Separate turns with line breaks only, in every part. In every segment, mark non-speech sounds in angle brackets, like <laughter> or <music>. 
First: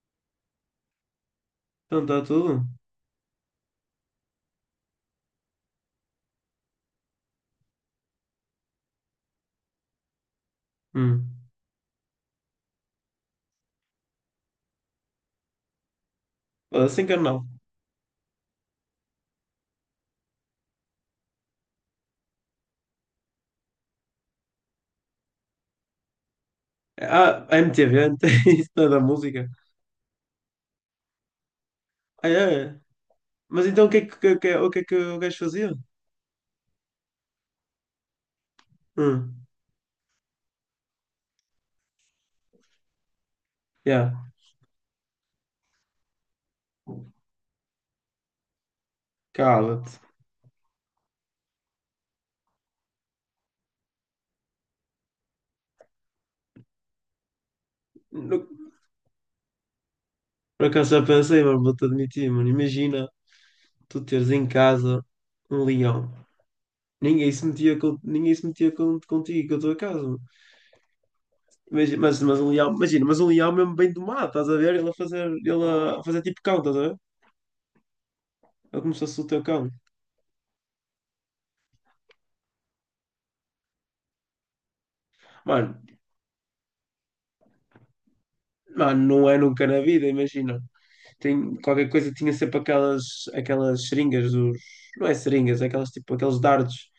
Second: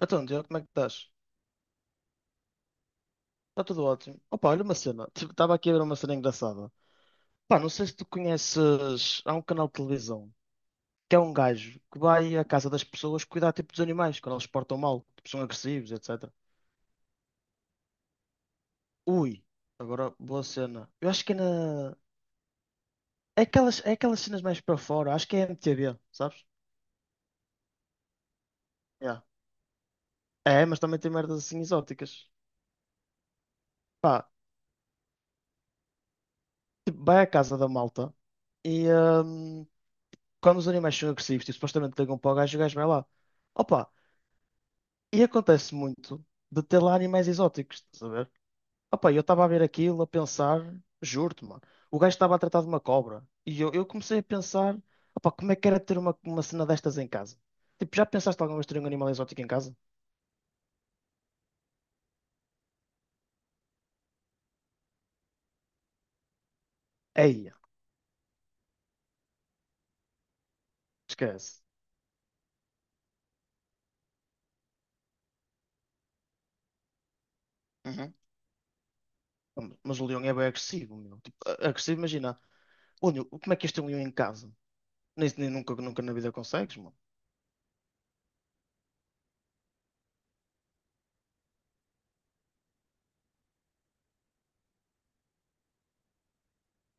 Então, Diogo, como é que estás?
Então está tudo?
Está tudo ótimo. Opa, olha uma cena. Tipo, estava aqui a ver uma cena engraçada. Pá, não sei se tu conheces. Há um canal de televisão que é um
Hum.
gajo que vai à casa das pessoas cuidar tipo dos animais quando eles se portam mal, tipo, são agressivos, etc.
Assim que eu não.
Ui, agora boa cena. Eu acho que é na. É aquelas cenas mais para fora. Acho que é MTV, sabes?
Ah, a MTV, não tem <laughs> isso não é da
Yeah.
música.
É, mas também tem merdas assim
Ah,
exóticas.
é? É. Mas então
Pá,
o que é que o gajo fazia?
tipo, vai à casa da malta e
Hum.
hum, quando os animais são agressivos, tipo, supostamente ligam para o gajo vai lá. Opa.
Yeah,
E acontece muito de ter lá animais exóticos, estás a ver? Opa, eu estava a ver
cala-te.
aquilo, a pensar, juro-te, mano, o gajo estava a tratar de uma cobra. E eu comecei a pensar, opa, como é que era ter uma cena destas em casa? Tipo, já pensaste
No-
alguma vez ter um animal exótico em casa?
Por acaso já pensei, mas vou-te admitir, mano. Imagina tu teres em casa um leão.
Eia,
Ninguém se metia contigo, com a tua casa, mano.
esquece.
Imagina, mas um leão, imagina, mas um leão é mesmo bem domado, estás a ver? Ele a fazer tipo cão, estás a ver?
Uhum.
Ele como se fosse o teu cão.
Mas o leão é bem agressivo, meu. Tipo, agressivo, imagina. Ô, Nil, como é que este é um leão em casa? Nem
Mano,
nunca na vida consegues, mano.
mano, não é nunca na vida, imagina. Tem, qualquer coisa tinha sempre aquelas seringas dos. Não é seringas, é aquelas tipo aqueles dardos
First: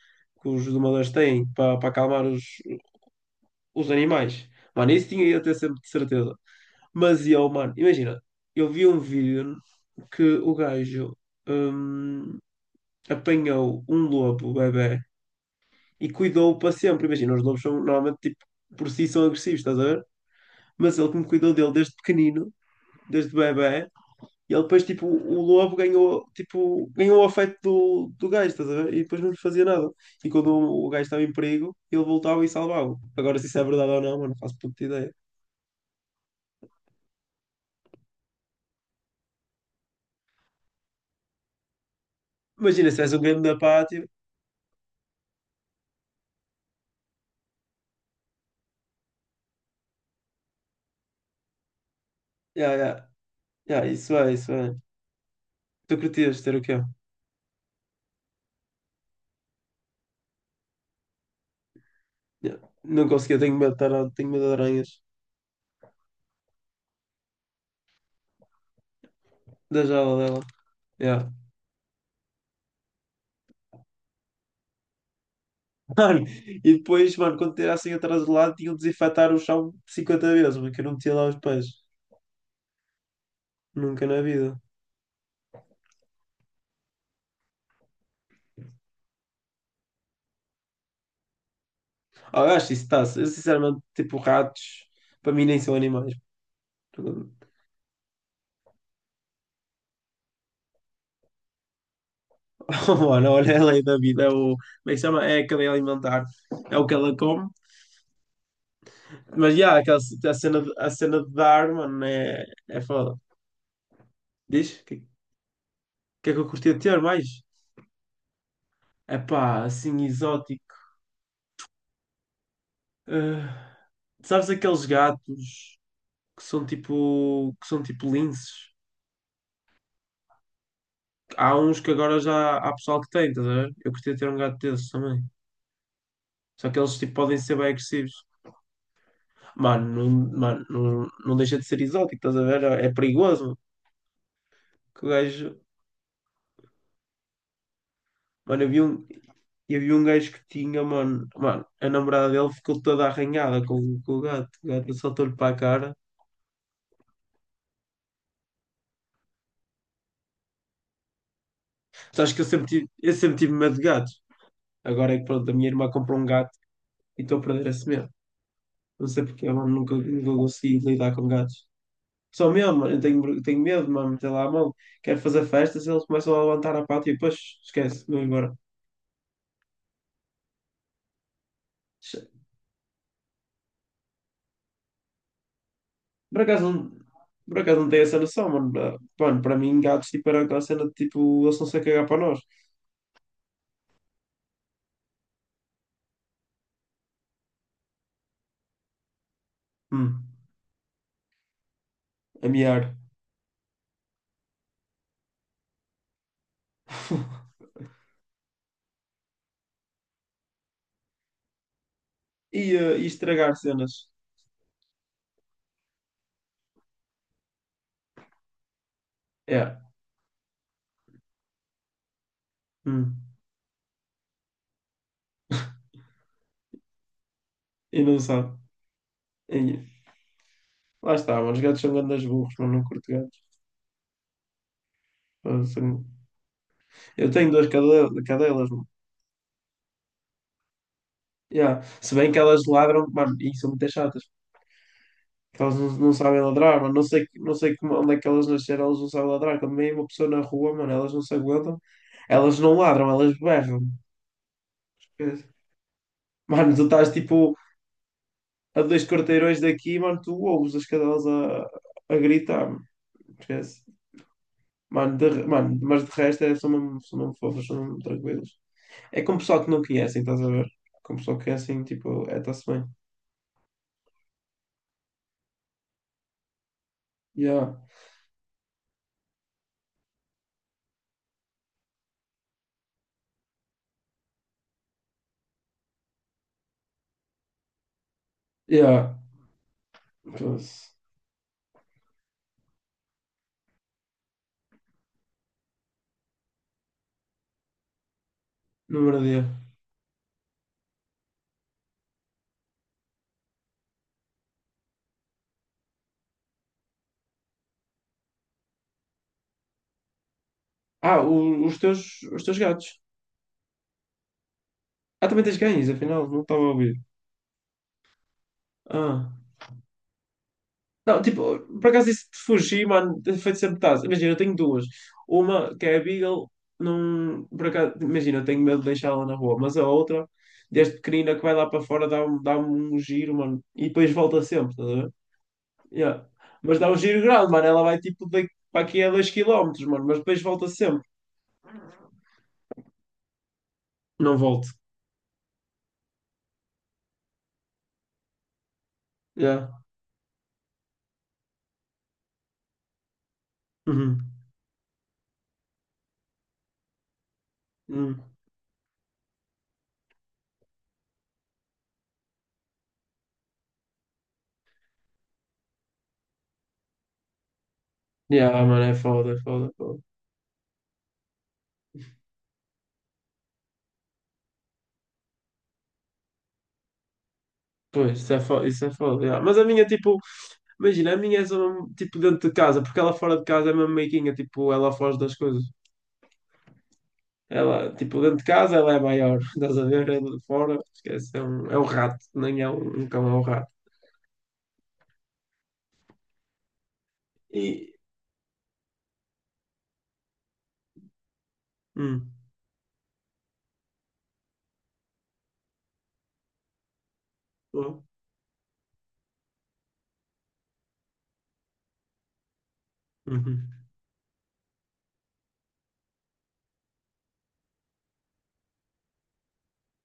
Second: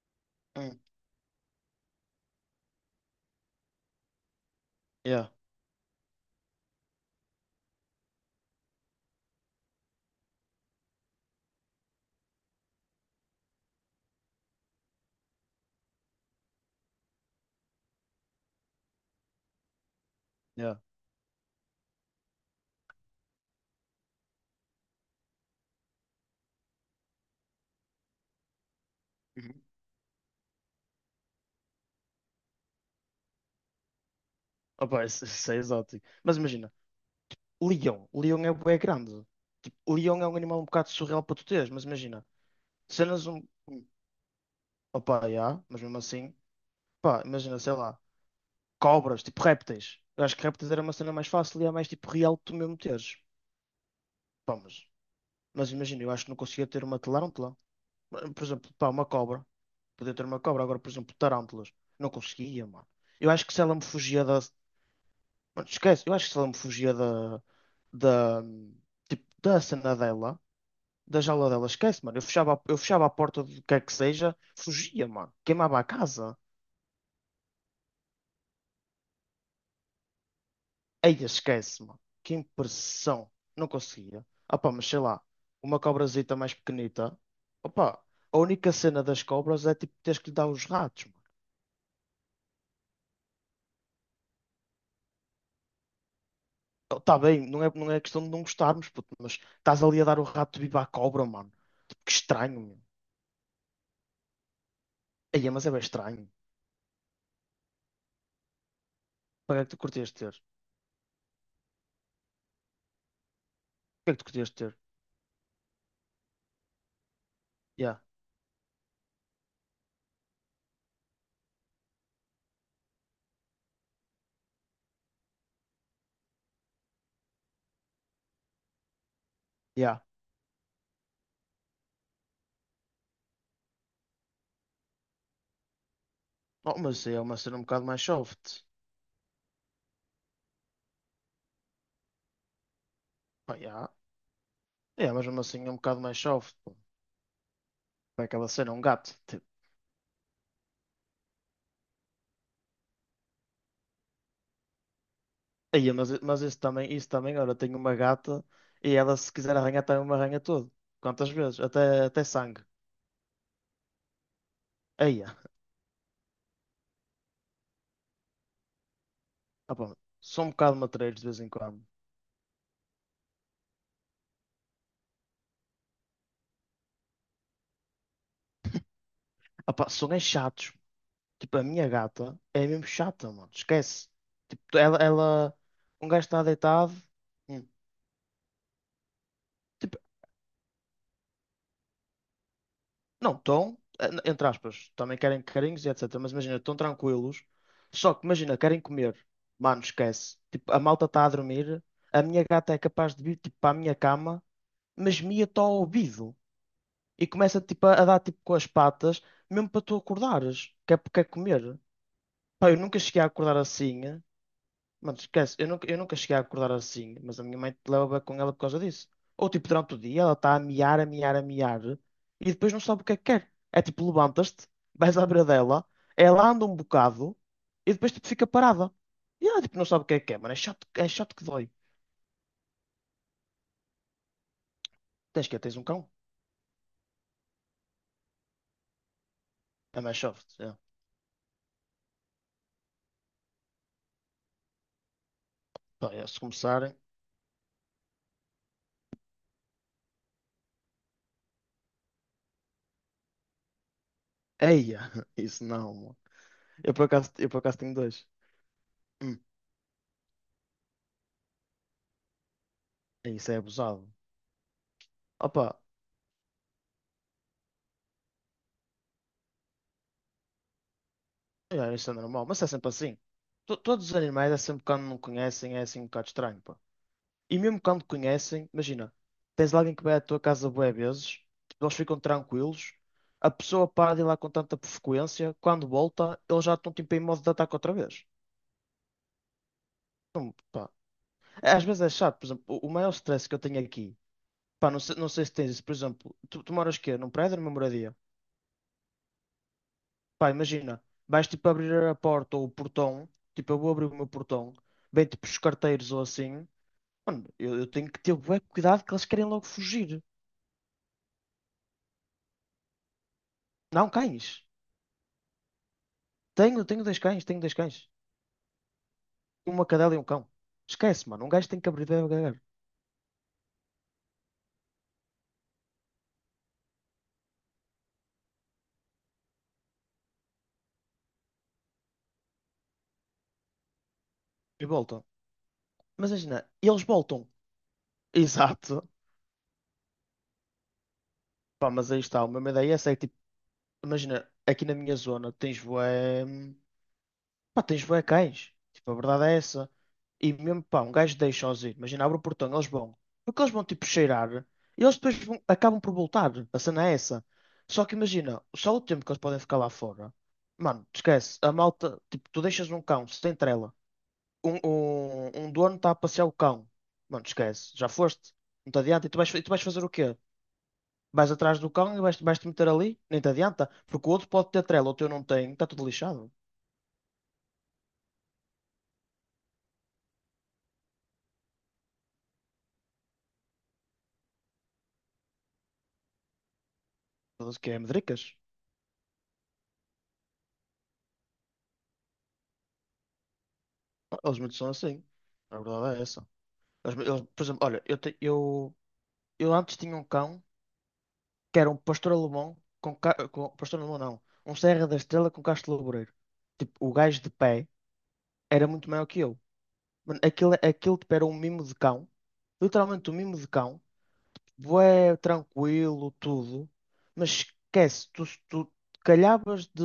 que os
Uhum.
domadores têm para acalmar os animais. Mano, isso tinha
Yeah,
eu até sempre de certeza. Mas eu, mano, imagina, eu vi um vídeo que o gajo hum, apanhou um lobo, bebê, e cuidou-o para sempre. Imagina, os lobos são normalmente tipo, por si são agressivos, estás a ver?
yeah.
Mas ele como cuidou dele desde pequenino, desde bebê, e ele depois, tipo, o lobo ganhou, tipo, ganhou o afeto do gajo, estás a ver? E depois não lhe
Uhum.
fazia nada. E quando o gajo estava em perigo, ele voltava e salvava-o. Agora, se isso é verdade ou não, mano, não faço puta
Opa,
ideia.
isso é exótico. Mas imagina. Leão. Leão é bué grande. Tipo, leão é um animal um bocado surreal para tu teres, mas imagina,
Imagina, se tivesse um
cenas
game
um.
da pátio.
Opa, já, mas mesmo assim, pá, imagina, sei lá, cobras, tipo répteis. Eu acho que répteis era uma cena mais fácil e é mais tipo real que tu
Yeah,
mesmo
yeah,
teres.
yeah, isso é, isso
Pá,
é.
mas
Tu
imagina, eu acho que não
curtias ter o
conseguia
quê?
ter uma tarântula. Por exemplo, pá, uma cobra. Podia ter uma cobra, agora, por exemplo, tarântulas. Não
Yeah.
conseguia, mano.
Não
Eu
conseguia,
acho que se ela me fugia
tenho
da.
medo de aranhas.
Mano, esquece, eu acho que se ela me fugia da. Tipo, da
Da
cena
jaula dela.
dela. Da
Yeah.
jaula dela, esquece, mano. Eu fechava a porta do que é que seja, fugia, mano. Queimava a
<laughs> Mano,
casa.
e depois, mano, quando tirassem atrás do lado, tinham de desinfetar o chão 50 vezes, porque eu não metia
Aí
lá os pés.
esquece, mano. Que impressão. Não
Nunca na
conseguia. Ah,
vida.
pá, mas sei lá, uma cobrazita mais pequenita. Opa, a única cena das cobras é tipo teres que lhe dar os ratos, mano.
Ah, eu acho isso está. Eu sinceramente, tipo, ratos, para mim nem são animais.
Tá
<laughs>
bem, não é questão de não gostarmos, puto, mas estás ali a dar o rato vivo à cobra, mano. Tipo, que estranho, meu.
Oh, mano, olha é a lei da vida, é o. Como é que se chama? É a
Aí, mas
cadeia
é bem
alimentar,
estranho.
é o que ela come. Mas
Para que é que
já,
tu
aquela
curtias ter?
a cena de dar, mano, é foda.
Para que é que tu curtias ter?
Diz? Que é que eu curtia de ter mais?
Yeah,
É pá, assim, exótico. Ah, sabes aqueles gatos que são tipo linces?
yeah.
Há uns que agora já há pessoal que tem, estás a ver? Eu curtia ter um gato desses também. Só
Oh,
que eles
mas
tipo,
é
podem
uma
ser
cena um
bem
bocado mais
agressivos.
soft.
Mano, não, mano, não, não deixa de ser exótico, estás a ver? É perigoso.
Pá, yeah.
Que o
É, mas mesmo
gajo.
assim é um bocado mais soft. Pô. Para aquela
Mano, eu
cena,
vi
um
um,
gato. Tipo,
eu vi um gajo que tinha, mano. Mano, a namorada dele ficou toda arranhada com o gato. O gato saltou-lhe para a
aí,
cara.
mas isso também, olha, tenho uma gata e ela se quiser arranhar também me arranha todo. Quantas vezes? Até
Sabes que eu
sangue.
sempre tive, eu sempre tive medo de gatos. Agora é
Aí,
que pronto, a minha irmã comprou um gato e estou a perder esse medo. Não sei porque, mano,
ah, pá,
nunca
são um bocado
consegui lidar
matreiros de
com
vez em
gatos.
quando.
Só mesmo, mano, eu tenho medo, mano, meter lá a mão. Quero fazer festas, eles começam a levantar a pata e depois esquece, vou embora.
Ah, pá, são é chatos. Tipo, a minha gata é mesmo chata, mano. Esquece. Tipo, ela, um gajo
Por
está
acaso, não-
deitado.
por
Hum.
acaso não tem essa noção, mano. Mano, para mim, gatos, tipo, era aquela cena de, tipo, eles estão-se a cagar para nós.
Não, estão, entre aspas, também querem carinhos e etc. Mas imagina, estão tranquilos. Só que imagina, querem comer. Mano,
Hum,
esquece. Tipo, a malta está a dormir. A minha
a
gata é
miar.
capaz de vir tipo, para a minha cama, mas mia-te ao ouvido. E começa
<laughs>
tipo, a dar tipo com as patas, mesmo para tu acordares. Que é porque é comer.
E,
Pá, eu nunca
e
cheguei a
estragar
acordar
cenas.
assim. Mano, esquece, eu nunca cheguei a acordar assim, mas a minha mãe te leva com ela por causa disso. Ou tipo,
É.
durante o dia ela está a miar, a miar, a miar, e depois não sabe o que é que
Hum.
quer. É tipo, levantas-te, vais à beira dela, ela anda um bocado, e
E
depois
não
tipo, fica
sabe.
parada. E ela tipo, não
E-
sabe o que é que quer, mano, é
Lá está,
chato que
mano. Os
dói.
gatos são grandes burros, mano. Não curto gatos.
Tens que
Mano,
tens um
são-
cão?
Eu tenho duas cadelas, mano.
É mais soft. É.
Yeah. Se bem que elas ladram, mano, e são muito chatas. Que elas não
Pá, é, se
sabem ladrar, mano.
começarem.
Não sei como, onde é que elas nasceram, elas não sabem ladrar. Quando vem uma pessoa na rua, mano, elas não se aguentam. Elas não ladram, elas berram.
Eia, <laughs>
Esquece.
isso não, mano.
Mano, tu
Eu por
estás
acaso, eu
tipo
por acaso tenho dois.
a dois
Hum,
quarteirões daqui, mano, tu ouves as cadelas a gritar, mano.
É isso é
Esquece.
abusado.
Mano,
Opa,
mas de resto é, são mesmo fofos, são mesmo tranquilos. É com pessoal que não conhecem, estás a ver? Com pessoal que conhecem,
é isso é
tipo, é,
normal, mas
está-se
é
bem.
sempre assim. Todos os animais é sempre quando não conhecem, é assim um bocado estranho, pá. E
Yeah,
mesmo quando conhecem, imagina, tens lá alguém que vai à tua casa bué vezes, tipo, eles ficam tranquilos, a pessoa para de ir lá com tanta frequência, quando volta, eles já estão tipo em modo de ataque outra vez.
yeah.
Não, pá.
Foda-se.
É, às vezes é chato, por exemplo, o maior stress que eu tenho aqui, pá, não sei se tens isso, por exemplo, tu moras quê? Num prédio ou numa moradia?
Número de.
Pá, imagina, vais tipo abrir a porta ou o portão, tipo, eu vou abrir o meu portão, vem tipo os carteiros ou assim. Mano, eu tenho que ter bué cuidado que eles querem logo fugir.
Ah, os teus gatos.
Não, cães.
Ah, também tens cães, afinal, não estava a
Tenho,
ouvir.
tenho dois cães, tenho dois cães.
Ah.
Uma cadela e um cão.
Não,
Esquece, mano. Um
tipo,
gajo tem
por
que abrir
acaso
bem
isso
o
de
gagar.
fugir, mano, tem feito sempre taz. Imagina, eu tenho duas. Uma que é a Beagle, não, por acaso, imagina, eu tenho medo de deixá-la na rua, mas a outra, desde pequenina que vai lá para fora, dá-me dá um giro, mano, e depois volta sempre,
E
estás a ver?
voltam.
Yeah.
Mas imagina,
Mas dá um
eles
giro
voltam.
grande, mano, ela vai tipo
<laughs>
daqui para
Exato.
aqui a 2 km, mano, mas depois volta sempre.
Pá, mas aí está. A mesma ideia é essa. É que, tipo,
Não
imagina,
volto.
aqui na minha zona tens bué. Pá, tens bué cães. Tipo, a verdade é
Yeah.
essa. E mesmo, pá, um gajo deixa-os ir. Imagina, abre o portão, eles vão. Porque eles vão, tipo,
Uhum.
cheirar. E eles depois acabam por voltar. A cena é essa. Só que
Uhum.
imagina, só o tempo que eles podem ficar lá fora. Mano, te esquece. A malta, tipo, tu deixas um cão sem trela. Um dono está a passear o cão. Mano, te esquece. Já
Yeah,
foste.
mano,
Não
é
te adianta. E
foda,
tu
é
vais, e
foda,
tu
é
vais
foda.
fazer o quê? Vais atrás do cão e vais-te meter ali? Nem te adianta. Porque o outro pode ter trela, o teu não tem. Está tudo lixado.
Pois, isso é foda, isso é foda. Yeah. Mas a minha, tipo, imagina, a minha é só mesmo, tipo dentro de casa, porque ela fora de casa é mesmo meiguinha, tipo, ela foge das coisas.
Tudo que
Ela,
é
tipo, dentro de
medricas.
casa ela é maior, <laughs> estás a ver? Ela de fora, esquece, é um rato, nem é um, cão, é um rato.
Eles muitos são assim. A verdade é essa. Por exemplo,
E.
olha, eu antes tinha um cão que era um
Hum,
pastor alemão com pastor alemão não, um Serra da Estrela com Castro Laboreiro. Tipo, o gajo de pé
oh,
era muito maior que eu. Mano, aquilo tipo, era um mimo de cão, literalmente um mimo
uhum.
de cão, bué, tranquilo, tudo, mas esquece, tu calhavas de,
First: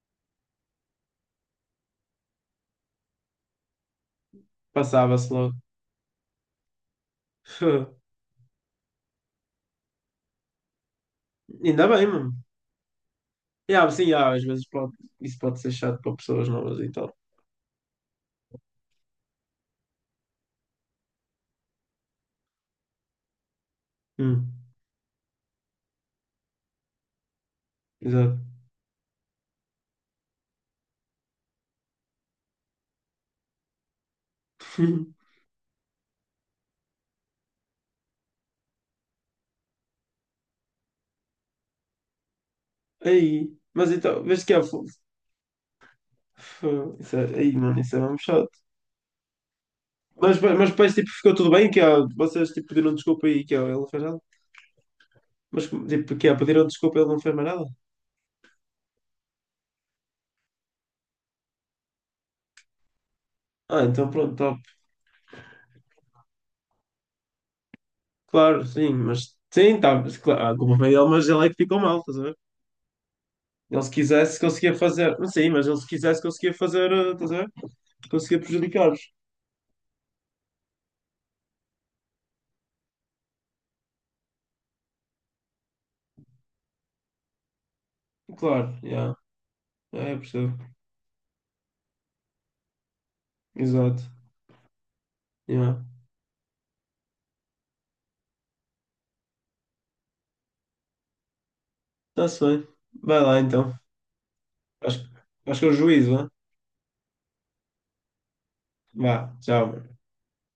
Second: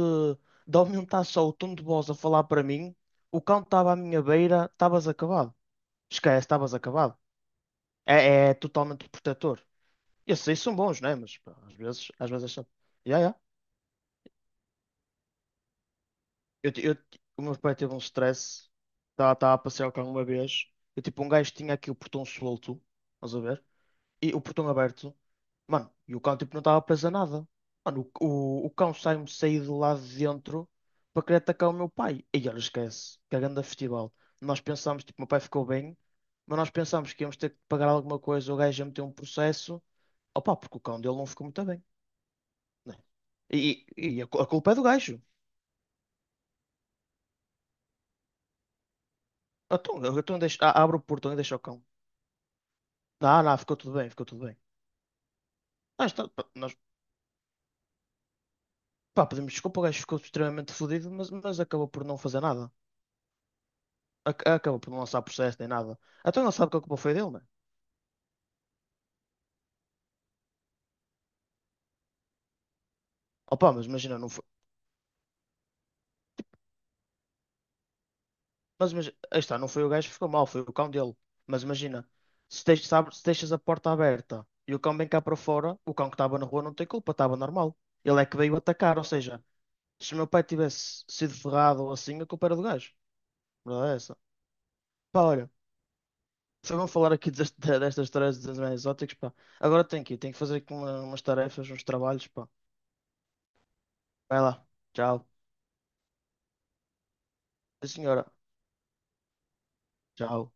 de aumentar só o tom de voz a falar para mim, o cão estava à minha beira, estavas
Passava-se logo.
acabado. Esquece, estavas acabado.
<laughs>
É totalmente protetor. Esses aí são bons, né? Mas pá, às
Ainda bem,
vezes, às
mano.
vezes é chato. Yeah, yeah.
Yeah, sim, yeah, às vezes pode, isso pode ser chato para pessoas novas e tal.
O meu pai teve um stress. Estava a passear o carro uma vez. Eu, tipo, um gajo tinha aqui o portão solto. Estás a ver? E o
Hum,
portão aberto, mano, e o cão tipo não estava preso a nada. Mano,
exato.
o cão sai-me sair de lá de dentro para querer atacar o meu pai. E olha, esquece, que é grande festival. Nós pensámos, tipo, meu
<laughs>
pai ficou bem, mas nós pensámos que íamos ter que pagar alguma coisa, o gajo ia meter um processo. Opa, porque o cão dele não ficou muito bem, né?
Aí,
E,
mas
e
então,
e a, cu-
vês
a
que é.
culpa é do gajo.
Isso é, aí, mano, isso é mesmo chato.
Então
Mas, mas depois
abro o
tipo,
portão
ficou
e
tudo
deixo o
bem, que
cão.
ó, vocês tipo, pediram desculpa
Não,
e que
não,
ó, ele
ficou
não
tudo
fez
bem,
nada.
ficou tudo bem.
Mas tipo,
Nós, tá-
que ó,
pá,
pediram
nós,
desculpa e ele não fez mais nada.
pá, pedimos desculpa, o gajo ficou extremamente fodido, mas acabou por não fazer nada.
Ah, então pronto, top.
Acabou por não lançar processo nem nada. Então ele sabe que a culpa foi dele, né?
Claro, sim, mas sim, tá, mas, claro, a culpa foi dele, mas ele é que ficou mal, estás a ver?
Opa,
Ele
mas
se
imagina, não
quisesse
foi.
conseguia fazer, não sei, mas ele se quisesse conseguia fazer, estás a ver? Conseguia
Mas,
prejudicar-vos.
mas aí está, não foi o gajo que ficou mal, foi o cão dele. Mas imagina, se, teix- sabe- se deixas a porta aberta e o cão vem cá para fora, o cão que estava na rua não tem culpa, estava normal. Ele é que veio
Claro,
atacar, ou
yeah,
seja,
é,
se o
eu
meu pai
percebo.
tivesse sido ferrado ou assim, a culpa era do gajo. A verdade é
Exato.
essa. Pá, olha,
Yeah.
só vamos falar aqui <laughs> destas histórias dos animais exóticos, pá. Agora tenho que ir, tenho que fazer aqui umas tarefas, uns trabalhos,
Está-se
pá.
bem. Vai lá então.
Vai lá,
Acho,
tchau.
acho que é o juízo, né?
Sim, senhora,
Vá, tchau.
tchau.